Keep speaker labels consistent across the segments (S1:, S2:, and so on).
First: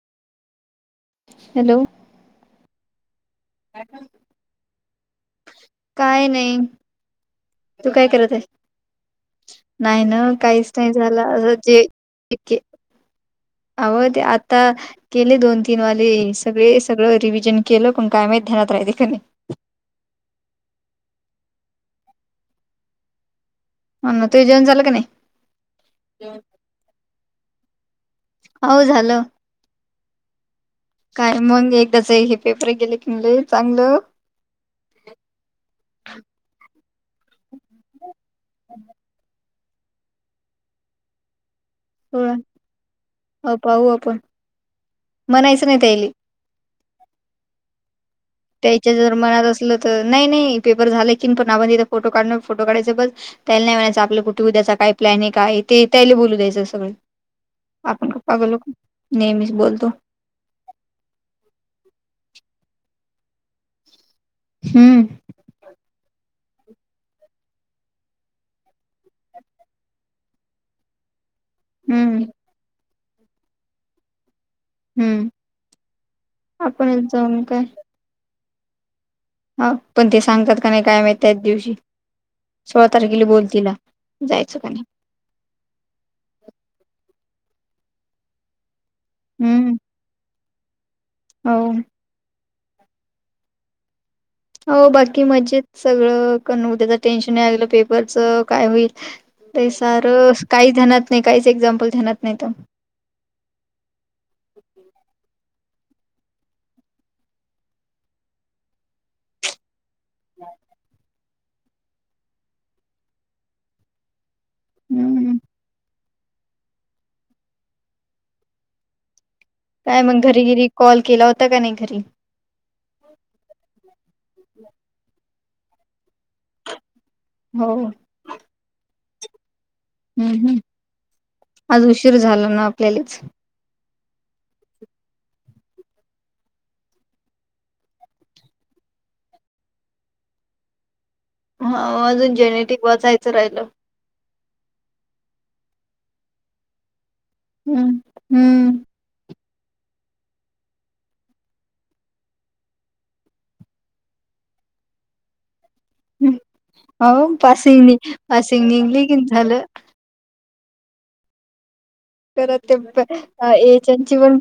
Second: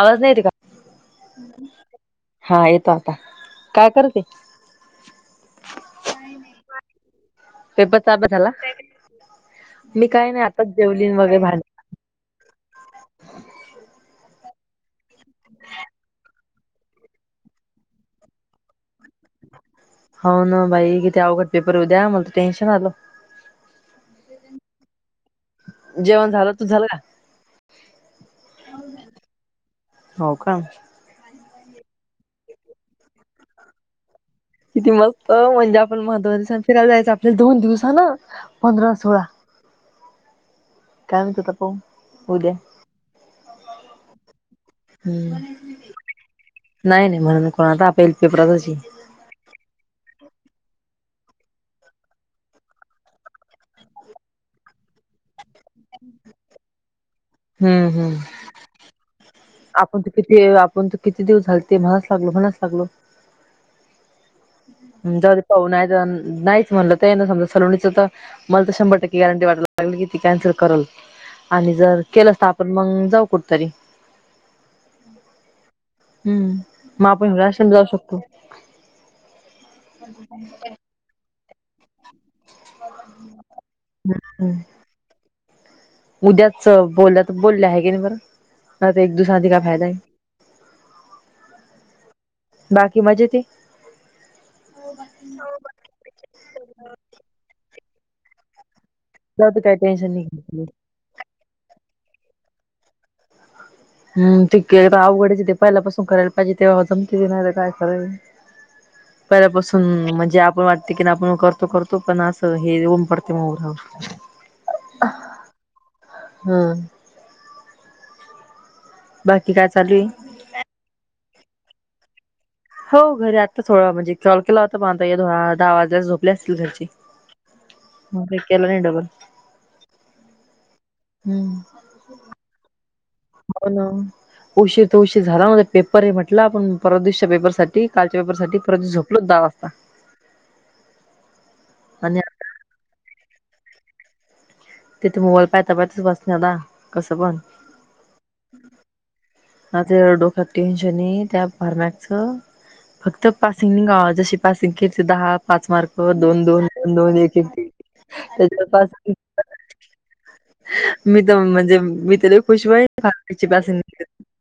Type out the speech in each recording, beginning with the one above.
S1: आवाज नाही येत का
S2: हॅलो
S1: हा येतो. काय करते?
S2: काय नाही. तू काय
S1: पेपरचा अभ्यास
S2: करत?
S1: झाला?
S2: नाय
S1: मी
S2: ना
S1: काय
S2: हा
S1: नाही आताच
S2: कायच नाय
S1: जेवलीन वगैरे
S2: झालं,
S1: भांडी
S2: जे ठीक आहे. आयो ते आता गेले दोन, तीन वाले. सगळे सगळं रिव्हजन केलं पण काय माहित ध्यात राहिते का नाही.
S1: हो ना बाई किती अवघड पेपरऊ द्या मला टेन्शन आल.
S2: [unintelligible]
S1: जेवण झालं तुझ झालं का?
S2: हो झालं.
S1: हो का!
S2: काय मग एकच हाय इथ गेल चांगल.
S1: किती मस्त म्हणजे आपण महत्वा दिस फिरायला जायचं आपले दोन दिवस ना. पंधरा, सोळा काय म्हतता पा
S2: होय, अगाऊ आपण म्हणायचं नाही त्यायले
S1: नाय नाय म्हणून आपण पेपराचं
S2: त्याच्या जर मनात असलं तर नाही नाही पेपर झालं कीन पण आपण तिथे फोटो काढणार फोटो काढायच बस. त्याला नाही म्हणायचं आपलं कुठे उद्याचा काय प्लॅनिंग आहे ते त्याला बोलू द्यायचं सगळं.
S1: हम्म
S2: आपण
S1: हम्म
S2: गप्पा गलो नेहमीच बोलतो.
S1: आपण तर किती वेळ [inaudible]
S2: हम.
S1: जाऊदे पावन आहेत नायचं म्हणलं तर यांना समजत होतं. मला तर शंभर टक्के गॅरंटी वाटत होती ती कॅन्सल करेल. आणि जर
S2: हम्म
S1: केलंस तर आपण मग जाऊ कुठेतरी.
S2: हम्म.
S1: हम्म, मग
S2: आपणच
S1: आपण
S2: जाऊन काय
S1: वेहसे न जाऊ शकतो.
S2: हा ते सांगतात काय नाही त्या दिवशी. सोळा तारखेला बोल तिला जायचं का नाही?
S1: उद्याच बोल बोलल्या आहे की नाही बरंता एक दुसा आधी काय
S2: हम्म
S1: फायदा आहे.
S2: हो.
S1: बाकी मजेत ते
S2: हो बाकी मजेत सगळं करण उ त्या्याच टेन्शन नाही आलं पेपरच काय होईल
S1: जाऊ दे
S2: काई
S1: काही
S2: सार,
S1: टेन्शन नाही
S2: काय ध्येणात नाही काय एक्संपल ध्यानात न्हवत.
S1: [unintelligible] पहिल्यापासून म्हणजे आपण वाटते की आपण करतो. करतो पण आता हे ओमकार मूळ होत.
S2: हम्म
S1: हम्म. बाकी काय चालू
S2: काय
S1: आहे
S2: मग घरी घरी कॉल केला होता का नाही घरी.
S1: हो घरी आत्ता थोडं म्हणजे कॉल केला होता पाहता दहा वाजे झोपले असतील घरची.
S2: हो.
S1: मग काय केल्या नाही डबल.
S2: हम्म हम् आज उशीर झाला ना आपल्यालाच.
S1: हो ना. उशीर ते उशीर झाला म्हणलं, पेपर हाय म्हणलं आपण परवा दिवशी पेपर साठी कालच्या च्या पेपर साठी परत झोपलो. [unintelligible]
S2: हा अजून जेनेटिक वाचायचं राहिलं.
S1: तिथे मोबाईल पाहता [unintelligible] नां कसं पण
S2: हम्म हम्म
S1: हां ते डोक्यात टेन्शनी त्या फार मागच फक्त पासिंग नि गा जशी पासिंग किती दहा पाच मार्क हो
S2: हम्म
S1: दोन दोन, दोन
S2: हो
S1: एक, एक
S2: पासिंगनी
S1: त्याच्या
S2: पासिंग निघली की
S1: पासिंग
S2: झालं
S1: मी दोन म्हणजे मी तर लई
S2: खर
S1: खुश
S2: ते
S1: होईल
S2: पण
S1: फार्मॅकची पासिंग
S2: यायचन ची पण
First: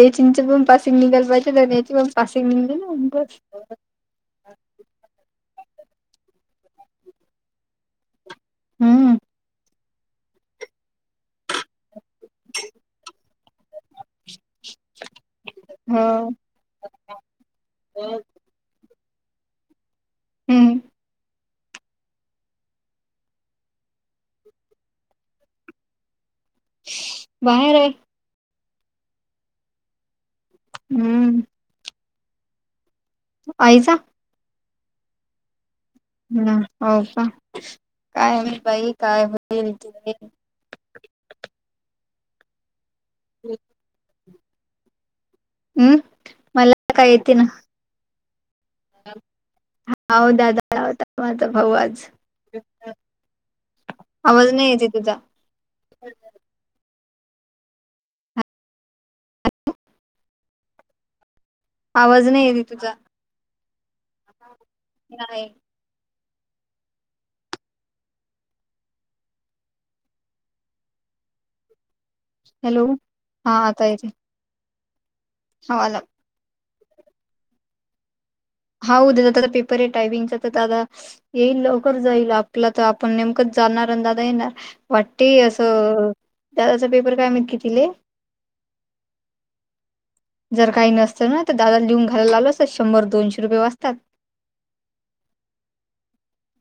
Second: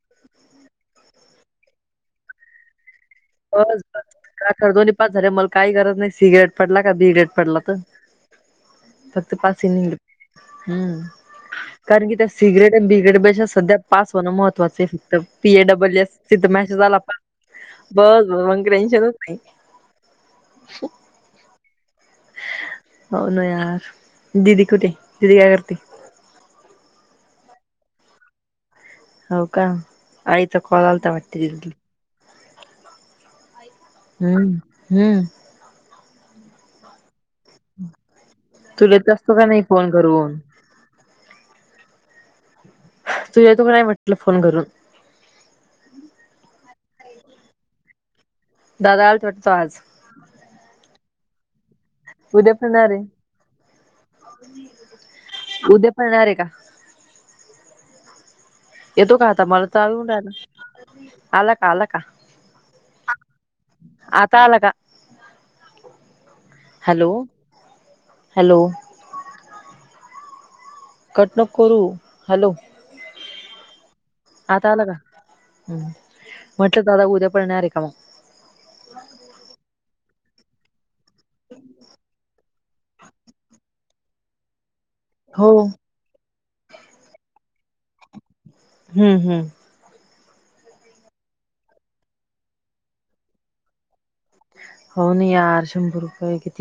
S2: एचींच पण पासिंग निघायला पाहिजे, तर एची पण पासिंग निघली ना [unintelligible]
S1: बस बस काय का दोन्ही पास झाले. मला काही गरज नाही सी ग्रेड पडला, का बी ग्रेड पडला तर
S2: हम्म
S1: फक्त पासींग निड हम्म कारण की त्या सी ग्रेड आणि बी ग्रेडपेक्षा सध्या पास होणं महत्त्वाच आहे, फक्त पी ए डबल
S2: हो
S1: एस तिथं मेसेज आला पास बस बस मग टेन्शनच नाही
S2: हम्म
S1: हं होना यार, दिदी कुठे? दिदी काय करते?
S2: [unintelligible] बाहेर हाय.
S1: होव का आईचा कॉल आलता
S2: हम्म
S1: वाटते दिदीले?
S2: आईचा
S1: हम हम्म
S2: हं होव का, काय माहित बाई
S1: तुला येत
S2: काय
S1: असतो का नाही फोन
S2: होतय?
S1: करून
S2: [unintelligible]
S1: तू येतो काय नाही म्हटलं फोन करून?
S2: हम्म मला काय येते ना?
S1: दादा आलत वाटतं आज
S2: होव दादा आला होता. माझा भाऊ आज
S1: उद्या पण येणार ए,
S2: आवाज नाही येते तुझा
S1: उद्या पण येणार आहे का? येतो का? आता मला तर येवून राहीलं. आला का? आला का?
S2: आवाज नाही येते तुझा
S1: आता आला का?
S2: नाही.
S1: हॅलो, हॅलो कट नको करू.
S2: हॅलो! हां आता येतोय.
S1: आता आला का? हंम म्हटलं दादा उद्या पण येणार आहे का मग?
S2: हा उद्या तर त्याचा पेपर आहे टायपिंगचा, तर दादा येईल लवकर जाईल, आपलं तर आपण नेमकंच जाणार अन् दादा येणार वाटतेय
S1: हो
S2: असंअअअ, दादाचा पेपर काय माहीत कितीले?
S1: हुं हुं.
S2: जर काही नसतं ना, तर दादाला न्हीहून घालायला लावलं असतं, शंभर दोनशे रुपये वाचतात.
S1: हो ना यार शंभर रुपये कित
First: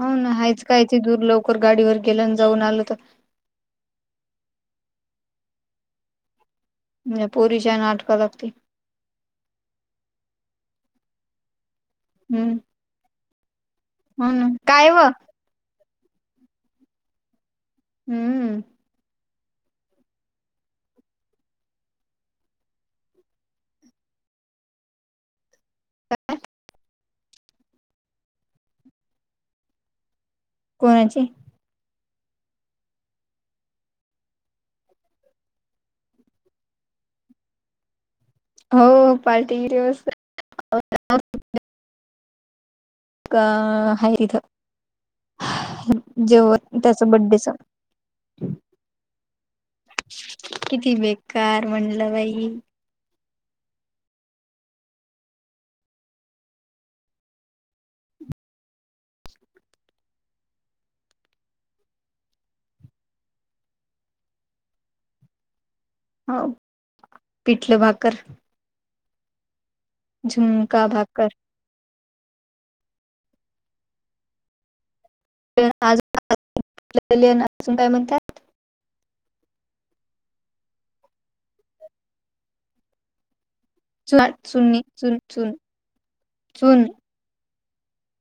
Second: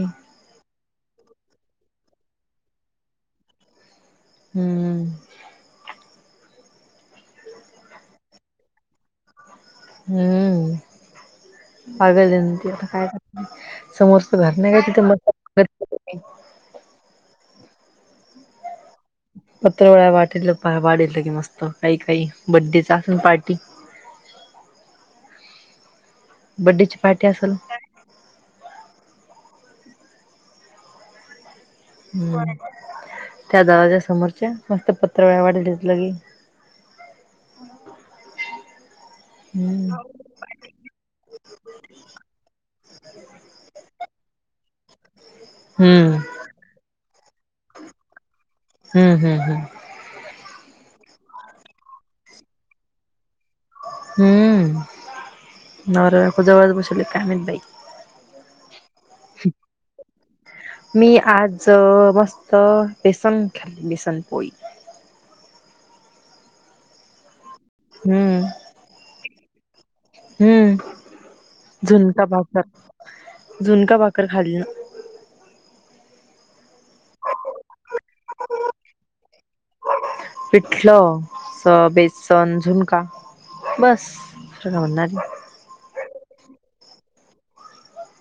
S2: हों ना हायच काय ते दूर लवकर गाडीवर गेलं आणि जाऊन आल तर
S1: हुं म.
S2: म्या पोरीच्यान आटपाय लागते
S1: हुं हुं आगल
S2: हम्म
S1: दिन तेत काय कर
S2: हो
S1: समोरचं
S2: ना
S1: घर नाही का [unintelligible]
S2: काय
S1: तिथे
S2: व
S1: मत् टाकत
S2: हम्मम
S1: पत्रवळा वाटेल तर वाढेल, की मस्त काही काही बड्डेच असेल पार्टी. बड्डेची पार्टी असल
S2: कोणाची?
S1: हम्म [unintelligible] त्या दरवाजा समोरच्या मस्त पत्रावळ्या वाढलेल्यात की
S2: हो व.
S1: हम्म [unintelligible]
S2: का हाय तिथ?
S1: हम्म
S2: जेवन त्याच्या बड्डेच
S1: हू हू.
S2: किती बेकार म्हणलं बाई?
S1: हम्म, नवरा बायको जवळ बशिवलेत काय माहीत बाई. मी आज मस्त बेसन खाल्ली, बेसन पोळी.
S2: हो, पिठलं भाकर.
S1: हम्म
S2: झुणका
S1: हम्म
S2: भाकर.
S1: झुणका भाकर, झणका भाकर खाली.
S2: [unintelligible]
S1: पिठलं, स बेसन झुणका बस दुसरं काय म्हणणार
S2: [unintelligible]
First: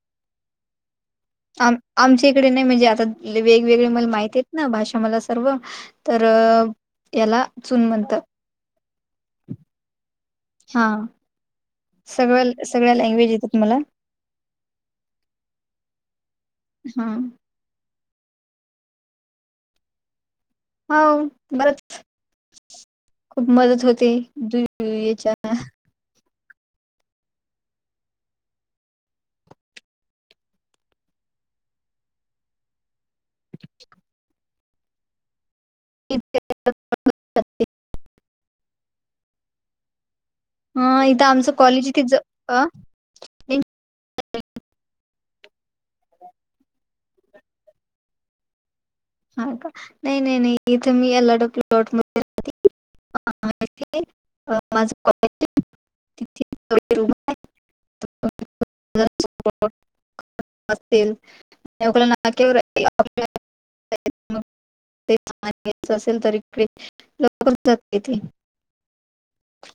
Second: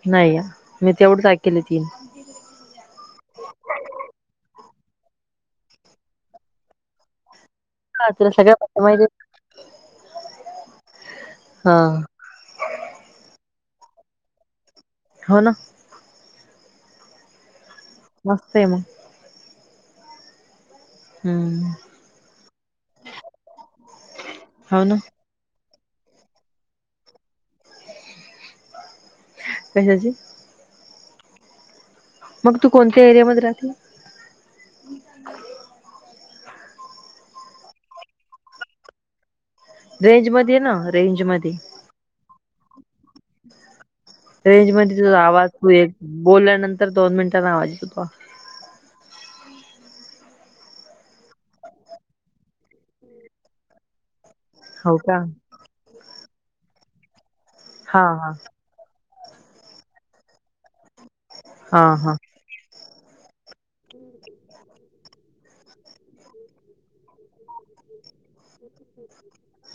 S1: नाही, हा मी तेवढंच. ऐकले
S2: आम
S1: तीन
S2: आमटी. नाही. म्हणजे आता वेगवेगळे मला माहिती आहेत. ना भाषा मला सर्व तर हेला चून म्हणतात.
S1: [unintelligible]
S2: हा
S1: हा
S2: सगळ सगळ्या लँग्वेज येतात. तुम्हाला,
S1: हो ना.
S2: हा.
S1: मस्त आहे. मग, हम्म हो ना
S2: [unintelligible]
S1: कशाची मग तू कोणत्या एरियामध्ये राहते.
S2: [unintelligible]
S1: रेंजमध्ये ये ना,
S2: ह
S1: रेंज
S2: इथं,
S1: मध्ये
S2: आमचं कॉलेज इथेच
S1: रेंजमध्ये तुझा आवाज तू एक बोलल्यानंतर दोन मिनिटांनी आवाज येतो.
S2: [unintelligible]
S1: हो का?
S2: [unintelligible]
S1: हा हा, हा हा.
S2: [unintelligible] [unintelligible]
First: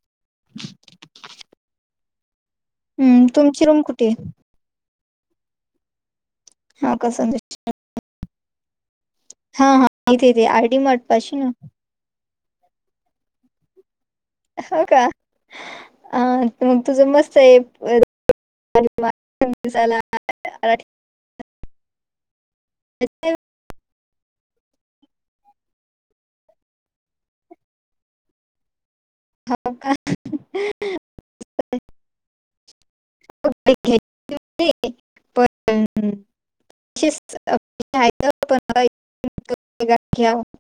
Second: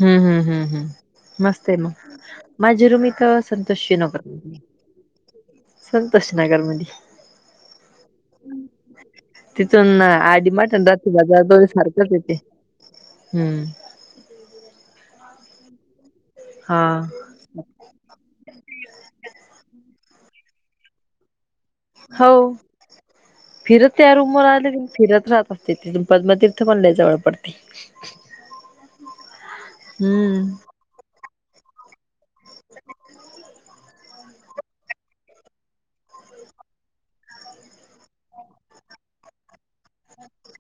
S1: हम्म हम्म हम्म हम्म मस्त आहे मग, माझी रूम इथ
S2: हम्म, तुमची रूम
S1: संतोषी
S2: कुठे आहे?
S1: नगर, संतोष नगरमध्ये
S2: हा का संदेश हा हा इथे इथे आर डी मार्ट पाशी ना
S1: [unintelligible] हम्म.
S2: हो, का अ
S1: हा
S2: मग तुझं मस्त [unintelligible]
S1: हो फिरत त्या रूम वर आले, फिरत राहत असते. तिथून पद्मतीर्थ मला लय जवळ पडती.
S2: हो का
S1: हम्म, [inaudible]
S2: [unintelligible] [unintelligible]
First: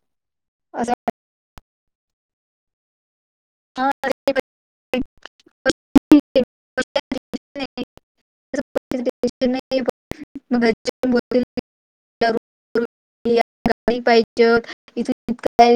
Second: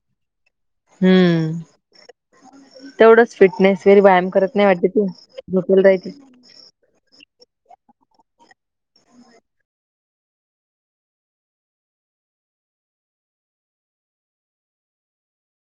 S2: असं
S1: हम्म - तेवढच फिटनेस घरी व्यायाम करत
S2: वाटतं.
S1: नाही वाटते. झोपून राहायचं. [inaudible]
S2: [unintelligible] [unintelligible]